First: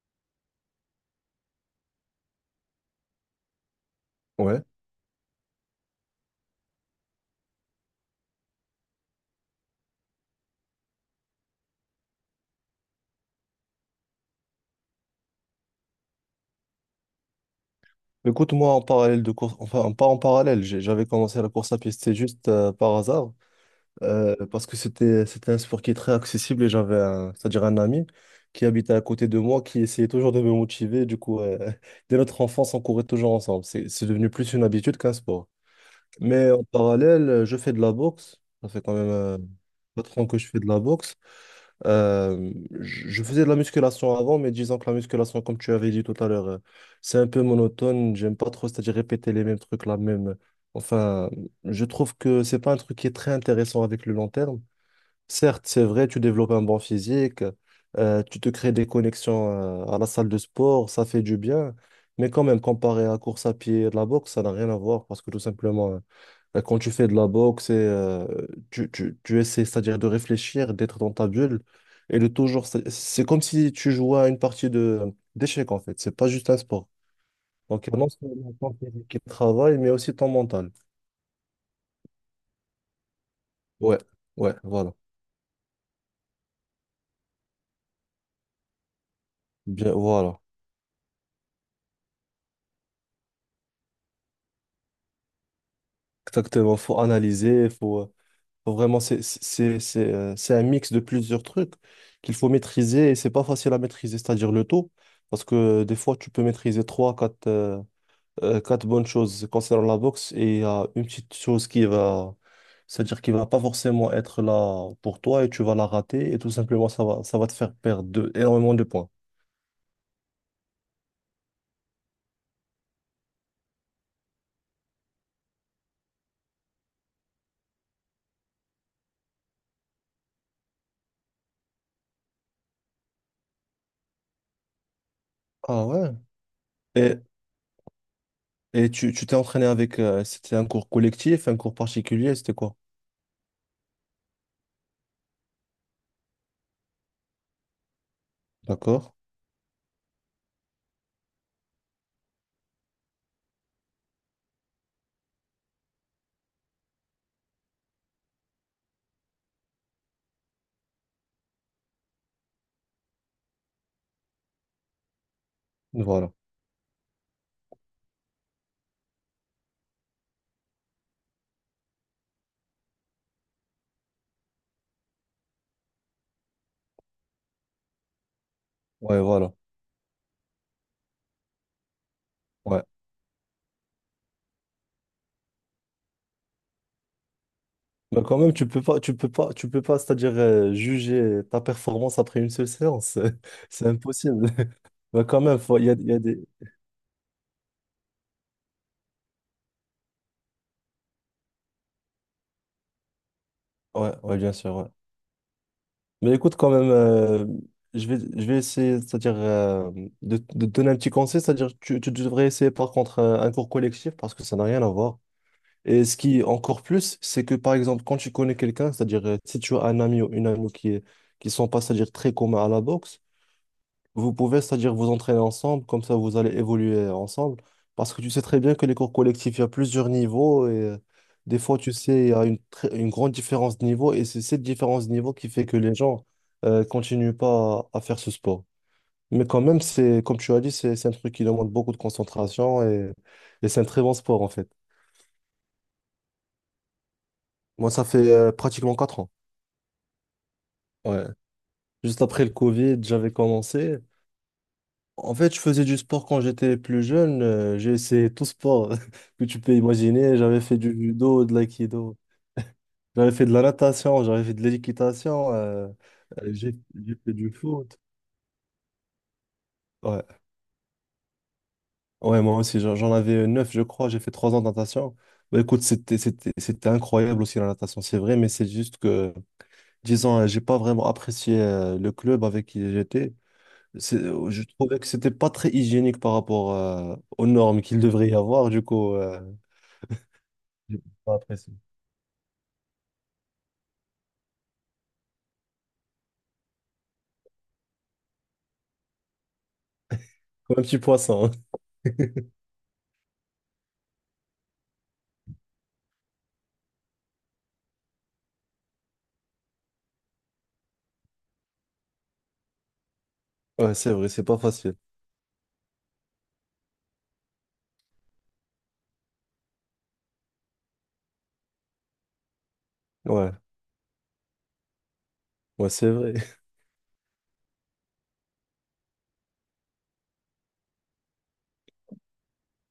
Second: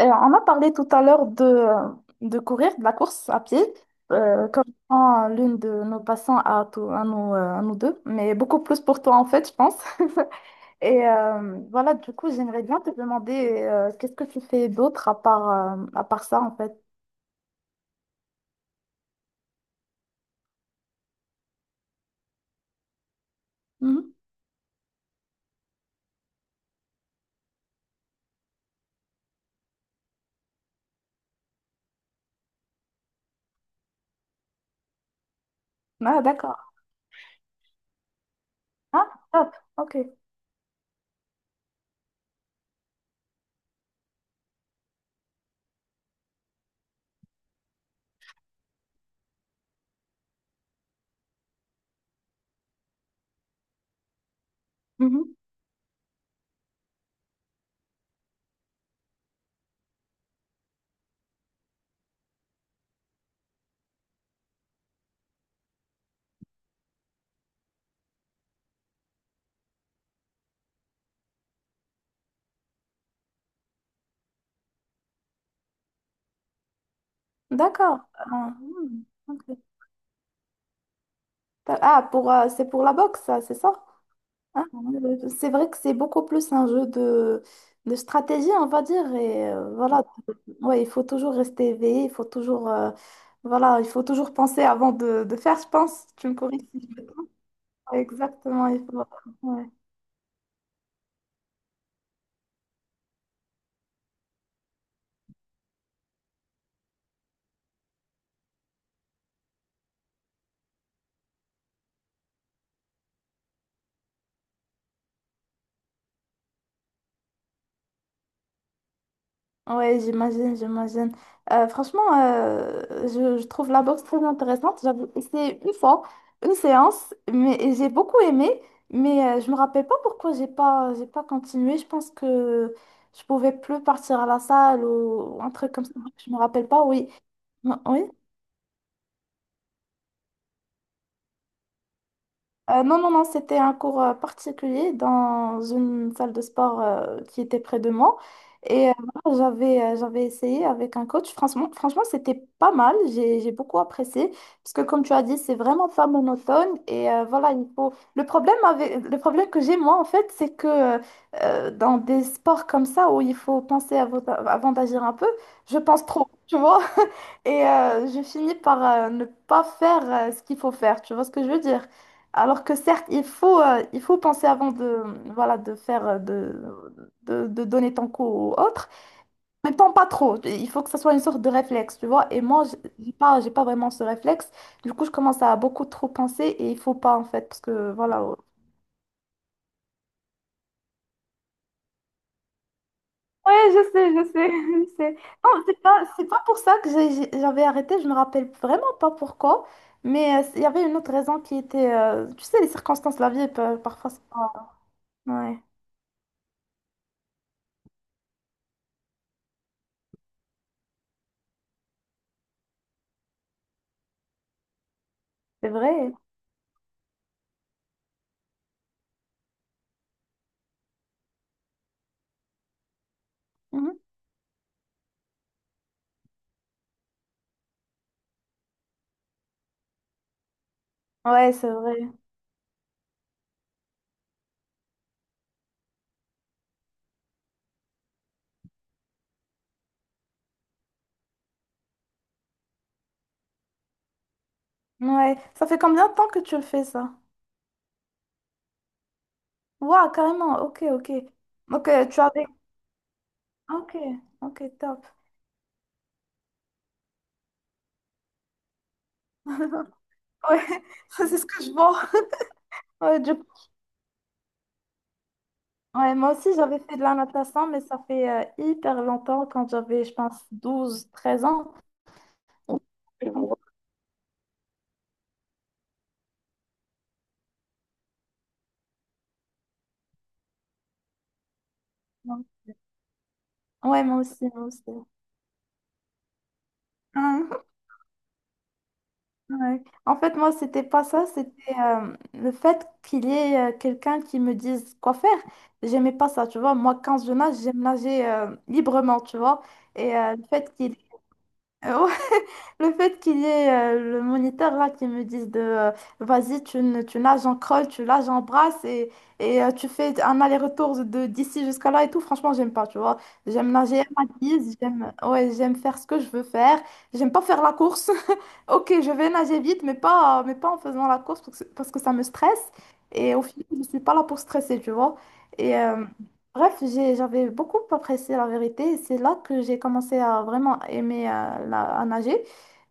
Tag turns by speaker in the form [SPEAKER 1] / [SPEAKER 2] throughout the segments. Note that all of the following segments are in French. [SPEAKER 1] On a parlé tout à l'heure de courir, de la course à pied,
[SPEAKER 2] Ouais.
[SPEAKER 1] comme l'une de nos passants à, à nous deux, mais beaucoup plus pour toi en fait, je pense. Et voilà, du coup, j'aimerais bien te demander qu'est-ce que tu fais d'autre à part ça en fait?
[SPEAKER 2] Écoute, moi, en parallèle de course, enfin, pas en parallèle, j'avais commencé la course à pied, c'était juste par hasard,
[SPEAKER 1] Mhm.
[SPEAKER 2] parce que c'était un sport qui est très accessible et j'avais un, c'est-à-dire un ami qui habitait à côté de moi, qui essayait toujours de me motiver. Du coup, dès notre enfance, on courait toujours ensemble. C'est devenu plus une habitude qu'un sport.
[SPEAKER 1] Ah,
[SPEAKER 2] Mais
[SPEAKER 1] d'accord.
[SPEAKER 2] en parallèle, je fais de la boxe. Ça fait quand
[SPEAKER 1] Ah,
[SPEAKER 2] même
[SPEAKER 1] top, ok.
[SPEAKER 2] pas trop ans que je fais de la boxe. Euh, je faisais de la musculation avant, mais disons que la musculation, comme tu avais dit tout à l'heure, c'est un peu monotone. J'aime pas trop, c'est-à-dire répéter les mêmes trucs, la même. Enfin, je trouve que c'est pas un truc qui est très intéressant avec le long terme.
[SPEAKER 1] Mhm.
[SPEAKER 2] Certes, c'est vrai, tu développes un bon physique, tu te crées des connexions, à la salle de sport, ça fait du bien. Mais quand même, comparé à la course à pied et de la boxe, ça n'a rien à voir parce que tout simplement, quand tu fais de la boxe, et, tu essaies, c'est-à-dire de réfléchir, d'être dans ta bulle et de toujours. C'est comme si tu jouais à une partie de d'échecs en fait. C'est pas juste un sport. Donc, il y a
[SPEAKER 1] D'accord.
[SPEAKER 2] non seulement
[SPEAKER 1] Ah,
[SPEAKER 2] ton
[SPEAKER 1] hmm,
[SPEAKER 2] physique qui
[SPEAKER 1] ok.
[SPEAKER 2] travaille, mais aussi ton mental.
[SPEAKER 1] Ah, pour, c'est pour la boxe, ça, c'est ça?
[SPEAKER 2] Ouais, ouais,
[SPEAKER 1] Ah,
[SPEAKER 2] voilà.
[SPEAKER 1] c'est vrai que c'est beaucoup plus un jeu de stratégie, on va dire. Et
[SPEAKER 2] Bien,
[SPEAKER 1] voilà,
[SPEAKER 2] voilà.
[SPEAKER 1] ouais, il faut toujours rester éveillé, il faut toujours, voilà, il faut toujours penser avant de faire, je pense. Tu me corriges
[SPEAKER 2] Exactement.
[SPEAKER 1] si
[SPEAKER 2] Faut
[SPEAKER 1] je me trompe.
[SPEAKER 2] analyser, faut,
[SPEAKER 1] Exactement,
[SPEAKER 2] faut
[SPEAKER 1] il faut.
[SPEAKER 2] vraiment. C'est c'est-
[SPEAKER 1] Ouais.
[SPEAKER 2] c'est- c'est, euh, c'est un mix de plusieurs trucs qu'il faut maîtriser et c'est pas facile à maîtriser, c'est-à-dire le tout. Parce que des fois, tu peux maîtriser trois, quatre. Quatre bonnes choses concernant la boxe et il y a une petite chose qui va, c'est-à-dire qui va pas forcément être là pour toi et tu vas la rater et tout simplement ça va te faire perdre énormément de points.
[SPEAKER 1] Ouais, j'imagine, j'imagine. Franchement, je trouve la boxe très intéressante. J'avais essayé une fois, une séance, mais et j'ai beaucoup aimé, mais je me rappelle pas pourquoi j'ai pas continué. Je pense que je pouvais plus partir à la salle ou un truc comme
[SPEAKER 2] Ah
[SPEAKER 1] ça.
[SPEAKER 2] ouais.
[SPEAKER 1] Je me rappelle pas, oui.
[SPEAKER 2] Et,
[SPEAKER 1] Oui.
[SPEAKER 2] et tu t'es entraîné avec, c'était un cours collectif, un cours particulier, c'était quoi?
[SPEAKER 1] Non, non, non, c'était un cours particulier dans une salle de sport qui était près de moi. Et
[SPEAKER 2] D'accord?
[SPEAKER 1] voilà, j'avais essayé avec un coach. Franchement, franchement, c'était pas mal. J'ai beaucoup apprécié. Parce que comme tu as dit, c'est vraiment pas monotone. Et voilà, il faut... Le problème avec... Le problème que j'ai, moi, en fait, c'est que dans des sports comme ça, où il faut penser avant d'agir un peu, je pense trop,
[SPEAKER 2] Voilà.
[SPEAKER 1] tu vois? Et je finis par ne pas faire ce qu'il faut faire. Tu vois ce que je veux dire? Alors que certes, il faut penser avant de, voilà, de faire, de donner ton coup aux autres.
[SPEAKER 2] Ouais, voilà.
[SPEAKER 1] En même temps, pas trop. Il faut que ça soit une sorte de réflexe, tu vois. Et moi,
[SPEAKER 2] Ouais.
[SPEAKER 1] j'ai pas vraiment ce réflexe. Du coup, je commence à beaucoup trop penser et il faut pas, en fait, parce que, voilà.
[SPEAKER 2] Bah, quand même, tu peux pas, c'est-à-dire juger ta performance après une seule séance.
[SPEAKER 1] Ouais,
[SPEAKER 2] C'est
[SPEAKER 1] je sais,
[SPEAKER 2] impossible.
[SPEAKER 1] je sais.
[SPEAKER 2] Bah, quand même,
[SPEAKER 1] Non,
[SPEAKER 2] il y a, il y a
[SPEAKER 1] c'est
[SPEAKER 2] des.
[SPEAKER 1] pas pour ça que j'avais arrêté. Je me rappelle vraiment pas pourquoi. Mais il y avait une autre raison qui était, tu sais, les circonstances de la vie, parfois,
[SPEAKER 2] Ouais,
[SPEAKER 1] c'est
[SPEAKER 2] ouais, bien
[SPEAKER 1] pas...
[SPEAKER 2] sûr. Ouais.
[SPEAKER 1] Ouais,
[SPEAKER 2] Mais écoute, quand même, je vais essayer, c'est-à-dire de te donner un petit conseil, c'est-à-dire tu devrais essayer par contre un cours collectif parce que ça n'a rien à voir.
[SPEAKER 1] c'est
[SPEAKER 2] Et
[SPEAKER 1] vrai.
[SPEAKER 2] ce qui est encore plus, c'est que par exemple, quand tu connais quelqu'un, c'est-à-dire si tu as un ami ou une amie qui est, qui sont pas, c'est-à-dire très communs à la boxe.
[SPEAKER 1] Mhm.
[SPEAKER 2] Vous pouvez, c'est-à-dire vous entraîner ensemble, comme ça vous allez évoluer ensemble. Parce que tu sais très bien que les cours collectifs, il y a plusieurs niveaux et
[SPEAKER 1] Ouais,
[SPEAKER 2] des
[SPEAKER 1] c'est
[SPEAKER 2] fois, tu
[SPEAKER 1] vrai.
[SPEAKER 2] sais, il y a une grande différence de niveau et c'est cette différence de niveau qui fait que les gens continuent pas à, faire ce sport. Mais quand même, c'est, comme tu as dit, c'est un truc qui demande beaucoup de concentration et c'est un très bon sport en fait.
[SPEAKER 1] Ouais, ça fait combien de temps que tu le fais ça?
[SPEAKER 2] Moi, ça fait pratiquement 4 ans.
[SPEAKER 1] Waouh, carrément, ok, ok.
[SPEAKER 2] Ouais.
[SPEAKER 1] Ok. Tu
[SPEAKER 2] Juste après
[SPEAKER 1] avais...
[SPEAKER 2] le Covid, j'avais
[SPEAKER 1] Ok,
[SPEAKER 2] commencé.
[SPEAKER 1] ok, top.
[SPEAKER 2] En fait, je faisais du sport quand j'étais plus jeune. J'ai essayé tout sport que tu peux imaginer.
[SPEAKER 1] Ouais,
[SPEAKER 2] J'avais fait du
[SPEAKER 1] ça, c'est
[SPEAKER 2] judo,
[SPEAKER 1] ce
[SPEAKER 2] de
[SPEAKER 1] que je vois.
[SPEAKER 2] l'aïkido.
[SPEAKER 1] Ouais,
[SPEAKER 2] J'avais fait de la natation, j'avais fait de l'équitation.
[SPEAKER 1] ouais, moi aussi,
[SPEAKER 2] Euh, j'ai
[SPEAKER 1] j'avais fait de la
[SPEAKER 2] j'ai fait du
[SPEAKER 1] natation, mais
[SPEAKER 2] foot.
[SPEAKER 1] ça fait hyper longtemps, quand j'avais, je
[SPEAKER 2] Ouais,
[SPEAKER 1] pense, douze, treize ans.
[SPEAKER 2] ouais, moi aussi, j'en avais 9, je crois. J'ai fait 3 ans de natation. Bah, écoute, c'était incroyable aussi la natation, c'est vrai, mais c'est juste que, disons, j'ai pas vraiment apprécié le club avec qui j'étais.
[SPEAKER 1] Ouais,
[SPEAKER 2] C'est-
[SPEAKER 1] moi aussi,
[SPEAKER 2] euh, Je
[SPEAKER 1] moi aussi.
[SPEAKER 2] trouvais que c'était pas très hygiénique par rapport aux normes qu'il devrait y avoir. Du coup, euh,
[SPEAKER 1] Ouais. En fait, moi, c'était
[SPEAKER 2] J'ai
[SPEAKER 1] pas ça,
[SPEAKER 2] pas
[SPEAKER 1] c'était
[SPEAKER 2] apprécié.
[SPEAKER 1] le fait qu'il y ait quelqu'un qui me dise quoi faire. J'aimais pas ça, tu vois. Moi, quand je nage, j'aime nager librement, tu vois. Et le fait
[SPEAKER 2] Comme un
[SPEAKER 1] qu'il...
[SPEAKER 2] petit poisson. Hein.
[SPEAKER 1] Le fait qu'il y ait le moniteur là qui me dise de vas-y, tu, tu nages en crawl, tu nages en brasse et tu fais un aller-retour de d'ici jusqu'à là et tout, franchement, j'aime pas, tu vois. J'aime
[SPEAKER 2] Ouais,
[SPEAKER 1] nager à
[SPEAKER 2] c'est
[SPEAKER 1] ma
[SPEAKER 2] vrai, c'est pas
[SPEAKER 1] guise,
[SPEAKER 2] facile.
[SPEAKER 1] j'aime ouais, j'aime faire ce que je veux faire, j'aime pas faire la course. Ok, je vais nager vite, mais pas en faisant la course parce que ça me stresse et au
[SPEAKER 2] Ouais,
[SPEAKER 1] final, je suis pas là pour stresser, tu vois. Et
[SPEAKER 2] ouais, c'est vrai.
[SPEAKER 1] bref, j'avais beaucoup apprécié la vérité et c'est là que j'ai commencé à vraiment aimer à nager.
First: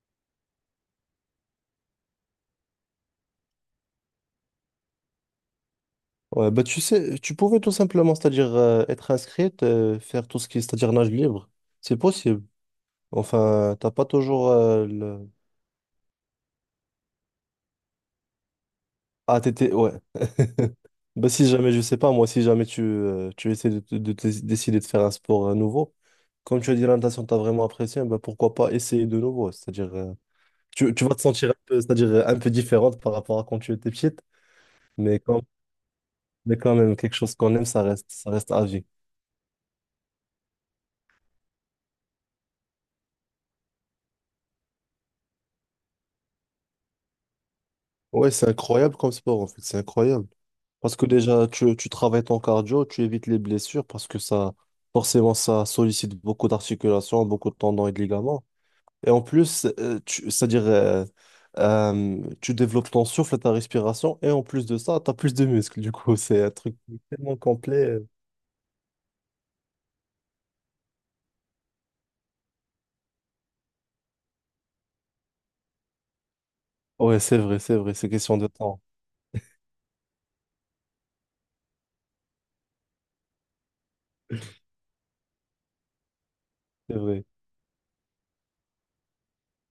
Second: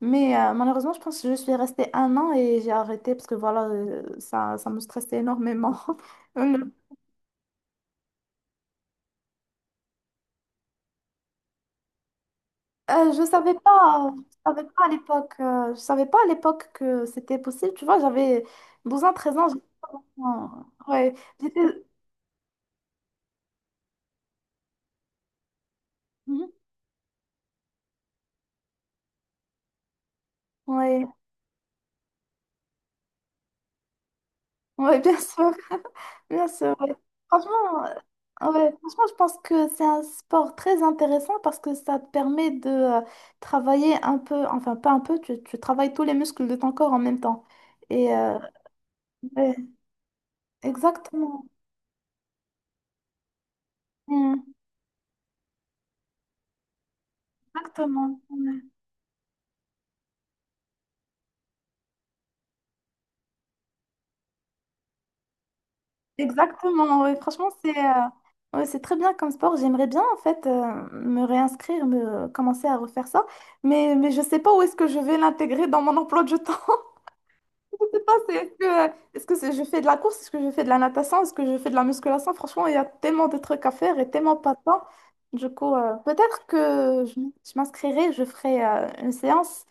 [SPEAKER 1] Mais malheureusement, je pense que je suis restée un an et j'ai arrêté parce que voilà, ça, ça me stressait énormément.
[SPEAKER 2] Ouais, bah tu sais, tu pouvais tout simplement, c'est-à-dire être inscrite, faire tout ce qui est, c'est-à-dire nage libre. C'est possible.
[SPEAKER 1] Je savais
[SPEAKER 2] Enfin, t'as pas
[SPEAKER 1] pas, je
[SPEAKER 2] toujours
[SPEAKER 1] savais pas à l'époque, je savais pas à l'époque que c'était possible. Tu vois, j'avais 12 ans, treize
[SPEAKER 2] Ah,
[SPEAKER 1] ans. J'étais
[SPEAKER 2] t'étais.
[SPEAKER 1] pas
[SPEAKER 2] Ouais.
[SPEAKER 1] vraiment- Ouais,
[SPEAKER 2] Bah si
[SPEAKER 1] j'étais.
[SPEAKER 2] jamais, je sais pas, moi, si jamais tu essaies décider de faire un sport nouveau,
[SPEAKER 1] Mhm.
[SPEAKER 2] comme tu as dit, la natation, t'as vraiment apprécié, bah pourquoi pas essayer de nouveau. C'est-à-dire, tu
[SPEAKER 1] Ouais.
[SPEAKER 2] vas te sentir un peu, c'est-à-dire un peu différente par rapport à quand tu étais petite,
[SPEAKER 1] Ouais, bien
[SPEAKER 2] mais quand
[SPEAKER 1] sûr. Bien
[SPEAKER 2] Mais
[SPEAKER 1] sûr,
[SPEAKER 2] quand
[SPEAKER 1] ouais.
[SPEAKER 2] même, quelque chose qu'on aime, ça
[SPEAKER 1] Franchement,
[SPEAKER 2] reste, ça reste à
[SPEAKER 1] ouais,
[SPEAKER 2] vie.
[SPEAKER 1] franchement, je pense que c'est un sport très intéressant parce que ça te permet de travailler un peu, enfin pas un peu, tu travailles tous les muscles de ton corps en même temps. Et
[SPEAKER 2] Ouais, c'est incroyable comme sport, en
[SPEAKER 1] ouais,
[SPEAKER 2] fait. C'est incroyable. Parce que
[SPEAKER 1] exactement.
[SPEAKER 2] déjà, tu travailles ton cardio, tu évites les blessures parce que
[SPEAKER 1] Mm,
[SPEAKER 2] ça, forcément, ça sollicite beaucoup d'articulations, beaucoup de tendons et de
[SPEAKER 1] exactement.
[SPEAKER 2] ligaments.
[SPEAKER 1] Ouais.
[SPEAKER 2] Et en plus, c'est-à-dire, tu développes ton souffle, ta respiration, et en plus de ça, tu as plus de muscles. Du coup, c'est un truc
[SPEAKER 1] Exactement, ouais.
[SPEAKER 2] tellement
[SPEAKER 1] Franchement, c'est
[SPEAKER 2] complet.
[SPEAKER 1] ouais, c'est très bien comme sport. J'aimerais bien en fait me réinscrire, me commencer à refaire ça, mais je sais pas où est-ce que je vais l'intégrer dans mon emploi du temps.
[SPEAKER 2] Ouais, c'est vrai, c'est
[SPEAKER 1] Je
[SPEAKER 2] vrai,
[SPEAKER 1] sais
[SPEAKER 2] c'est
[SPEAKER 1] pas, c'est,
[SPEAKER 2] question de temps.
[SPEAKER 1] est-ce que je fais de la course, est-ce que je fais de la natation, est-ce que je fais de la musculation? Franchement, il y a tellement de trucs à faire et tellement pas de temps. Du coup, peut-être
[SPEAKER 2] C'est
[SPEAKER 1] que
[SPEAKER 2] vrai.
[SPEAKER 1] je m'inscrirai, je ferai une séance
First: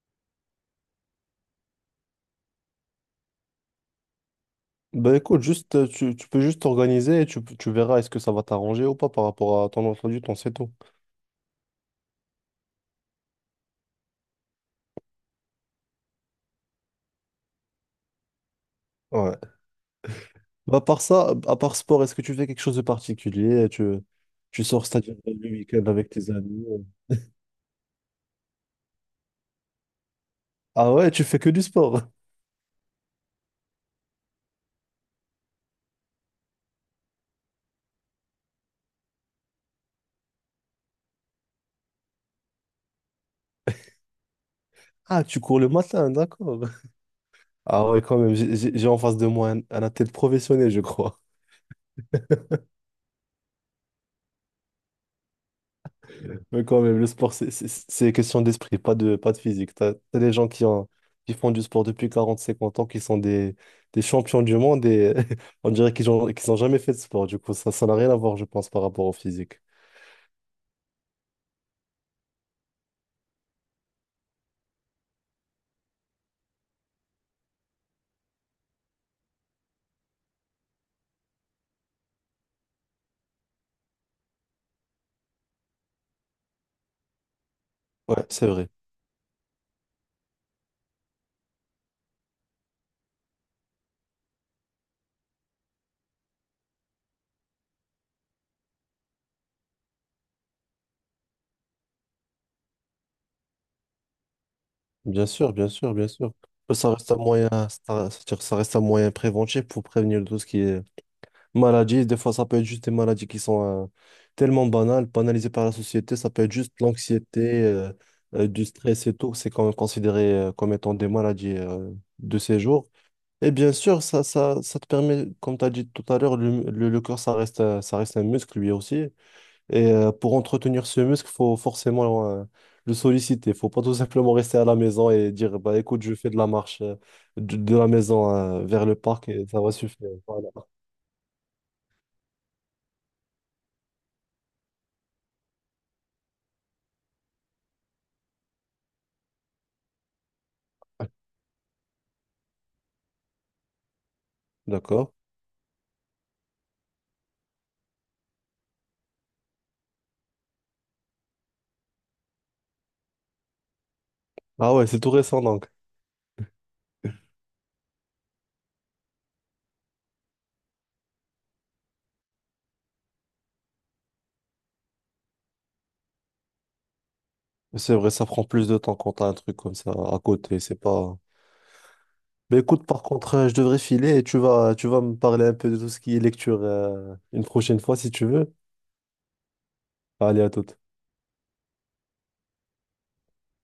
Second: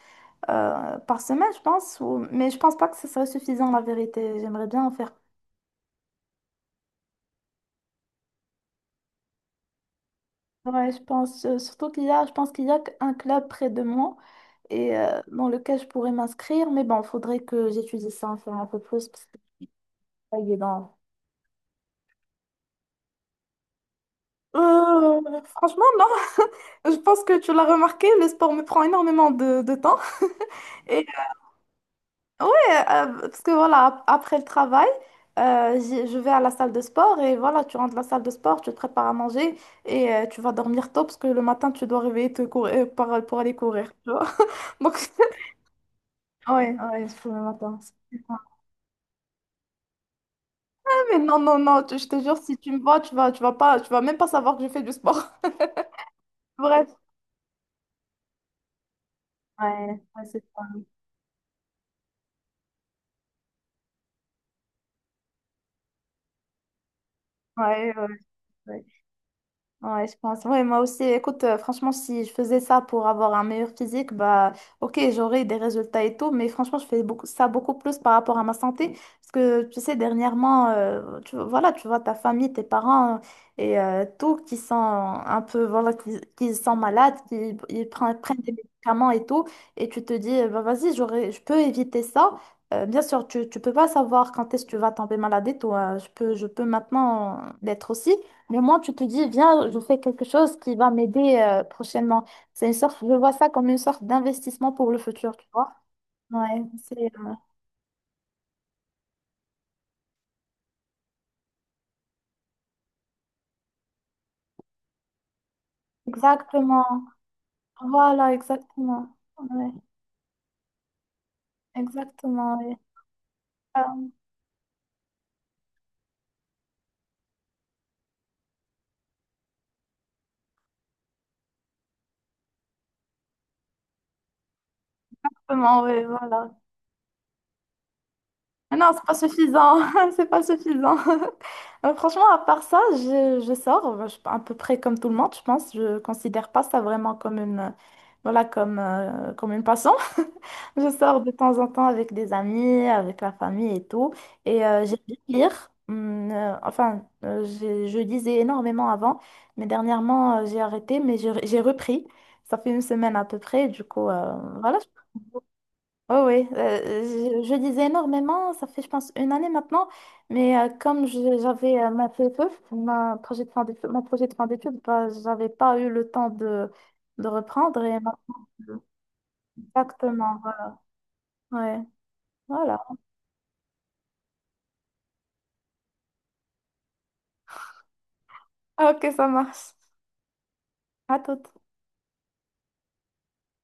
[SPEAKER 1] par semaine, je pense, ou- mais je pense pas que ce serait suffisant, la vérité. J'aimerais bien en faire.
[SPEAKER 2] Bah écoute, juste, tu peux juste t'organiser et tu verras est-ce que ça va t'arranger ou pas par rapport à ton emploi du temps, c'est tout.
[SPEAKER 1] Ouais, je pense, surtout qu'il y a, je pense qu'il y a un club près de moi et dans lequel je pourrais m'inscrire, mais bon, faudrait que j'étudie ça, en faire un peu plus parce
[SPEAKER 2] Ouais.
[SPEAKER 1] que c'est pas
[SPEAKER 2] Bah, à
[SPEAKER 1] évident.
[SPEAKER 2] part ça, à part sport, est-ce que tu fais quelque chose de particulier? Tu sors, c'est-à-dire
[SPEAKER 1] Euh,
[SPEAKER 2] le
[SPEAKER 1] franchement,
[SPEAKER 2] week-end avec tes amis?
[SPEAKER 1] je pense que tu l'as remarqué, le sport me prend énormément de temps.
[SPEAKER 2] Ah
[SPEAKER 1] Et
[SPEAKER 2] ouais, tu fais que du sport.
[SPEAKER 1] ouais, parce que voilà, après le travail, je vais à la salle de sport et voilà, tu rentres de la salle de sport, tu te prépares à manger et tu vas dormir tôt parce que le matin, tu dois réveiller te courir, pour aller courir, tu vois. Donc,
[SPEAKER 2] Ah, tu cours le matin, d'accord.
[SPEAKER 1] ouais, ouais, je fais le matin.
[SPEAKER 2] Ah ouais, quand même, j'ai en face de moi un athlète professionnel, je
[SPEAKER 1] Ah, mais
[SPEAKER 2] crois.
[SPEAKER 1] non, non, non, je te jure, si tu me vois, tu vas pas, tu vas même pas savoir que je fais du sport.
[SPEAKER 2] Mais quand
[SPEAKER 1] Bref.
[SPEAKER 2] même, le sport, c'est question d'esprit, pas de, pas de physique. T'as,
[SPEAKER 1] Ouais,
[SPEAKER 2] t'as
[SPEAKER 1] ouais,
[SPEAKER 2] des
[SPEAKER 1] c'est
[SPEAKER 2] gens
[SPEAKER 1] ça.
[SPEAKER 2] qui, qui font du sport depuis 40 50 ans, qui sont des champions du monde et on dirait qu'ils n'ont jamais fait de sport. Du coup, ça,
[SPEAKER 1] Ouais,
[SPEAKER 2] n'a
[SPEAKER 1] ouais,
[SPEAKER 2] rien à voir, je pense, par
[SPEAKER 1] ouais.
[SPEAKER 2] rapport au physique.
[SPEAKER 1] Ouais, je pense. Ouais, moi aussi. Écoute, franchement, si je faisais ça pour avoir un meilleur physique, bah, ok, j'aurais des résultats et tout, mais franchement, je fais beaucoup, ça beaucoup plus par rapport à ma santé. Parce que, tu sais, dernièrement, voilà, tu vois ta famille, tes parents et tout qui sont un peu, voilà, qui sont malades, qui ils
[SPEAKER 2] Ouais,
[SPEAKER 1] prennent, prennent
[SPEAKER 2] c'est
[SPEAKER 1] des
[SPEAKER 2] vrai.
[SPEAKER 1] médicaments et tout, et tu te dis, eh ben, vas-y, j'aurais, je peux éviter ça. Bien sûr, tu peux pas savoir quand est-ce que tu vas tomber malade et tout, hein. Je peux maintenant l'être aussi. Le moment, tu te dis, viens, je fais quelque chose qui va m'aider prochainement. C'est une sorte, je vois ça comme une sorte d'investissement pour le
[SPEAKER 2] Bien
[SPEAKER 1] futur, tu
[SPEAKER 2] sûr, bien
[SPEAKER 1] vois.
[SPEAKER 2] sûr, bien sûr.
[SPEAKER 1] Ouais,
[SPEAKER 2] Ça
[SPEAKER 1] c'est
[SPEAKER 2] reste un moyen, ça, c'est-à-dire que ça reste un moyen préventif pour prévenir tout ce qui est maladies, des fois, ça peut être juste des maladies qui sont tellement banales, banalisées par la société. Ça peut être juste
[SPEAKER 1] exactement.
[SPEAKER 2] l'anxiété,
[SPEAKER 1] Voilà,
[SPEAKER 2] du stress et
[SPEAKER 1] exactement.
[SPEAKER 2] tout. C'est quand
[SPEAKER 1] Ouais,
[SPEAKER 2] même considéré comme étant des maladies de
[SPEAKER 1] exactement.
[SPEAKER 2] ces
[SPEAKER 1] Ouais.
[SPEAKER 2] jours. Et bien
[SPEAKER 1] Ah,
[SPEAKER 2] sûr, ça te permet, comme tu as dit tout à l'heure, le corps, ça reste, ça reste un muscle lui aussi. Et pour entretenir ce muscle, faut forcément le solliciter. Faut pas tout simplement rester à la maison et dire, bah,
[SPEAKER 1] exactement,
[SPEAKER 2] écoute,
[SPEAKER 1] ouais,
[SPEAKER 2] je fais de la
[SPEAKER 1] voilà.
[SPEAKER 2] marche de la maison
[SPEAKER 1] Mais
[SPEAKER 2] vers
[SPEAKER 1] non,
[SPEAKER 2] le
[SPEAKER 1] c'est pas
[SPEAKER 2] parc et ça va
[SPEAKER 1] suffisant.
[SPEAKER 2] suffire.
[SPEAKER 1] C'est pas
[SPEAKER 2] Voilà.
[SPEAKER 1] suffisant. Franchement, à part ça, je sors à peu près comme tout le monde, je pense. Je considère pas ça vraiment comme une, voilà, comme, comme une passion. Je sors de temps en temps avec des amis, avec la famille et tout. Et j'aime
[SPEAKER 2] D'accord.
[SPEAKER 1] bien lire. Je lisais énormément avant, mais dernièrement, j'ai arrêté, mais j'ai repris. Ça fait une semaine à peu près. Du coup,
[SPEAKER 2] Ah
[SPEAKER 1] voilà,
[SPEAKER 2] ouais, c'est tout récent donc.
[SPEAKER 1] oh oui, je lisais énormément, ça fait je pense une année maintenant, mais j'avais ma PFF, ma projet de fin d'études, mon projet de fin d'études, bah, j'avais pas eu le temps de reprendre
[SPEAKER 2] C'est vrai, ça prend plus de temps quand t'as un truc comme ça à
[SPEAKER 1] exactement,
[SPEAKER 2] côté, c'est
[SPEAKER 1] voilà.
[SPEAKER 2] pas.
[SPEAKER 1] Ouais,
[SPEAKER 2] Mais
[SPEAKER 1] voilà.
[SPEAKER 2] écoute, par contre, je devrais filer et tu vas me parler un peu de tout ce qui est lecture une prochaine fois si tu veux.
[SPEAKER 1] Ah, ok, ça marche.
[SPEAKER 2] Allez, à toute.
[SPEAKER 1] À tout.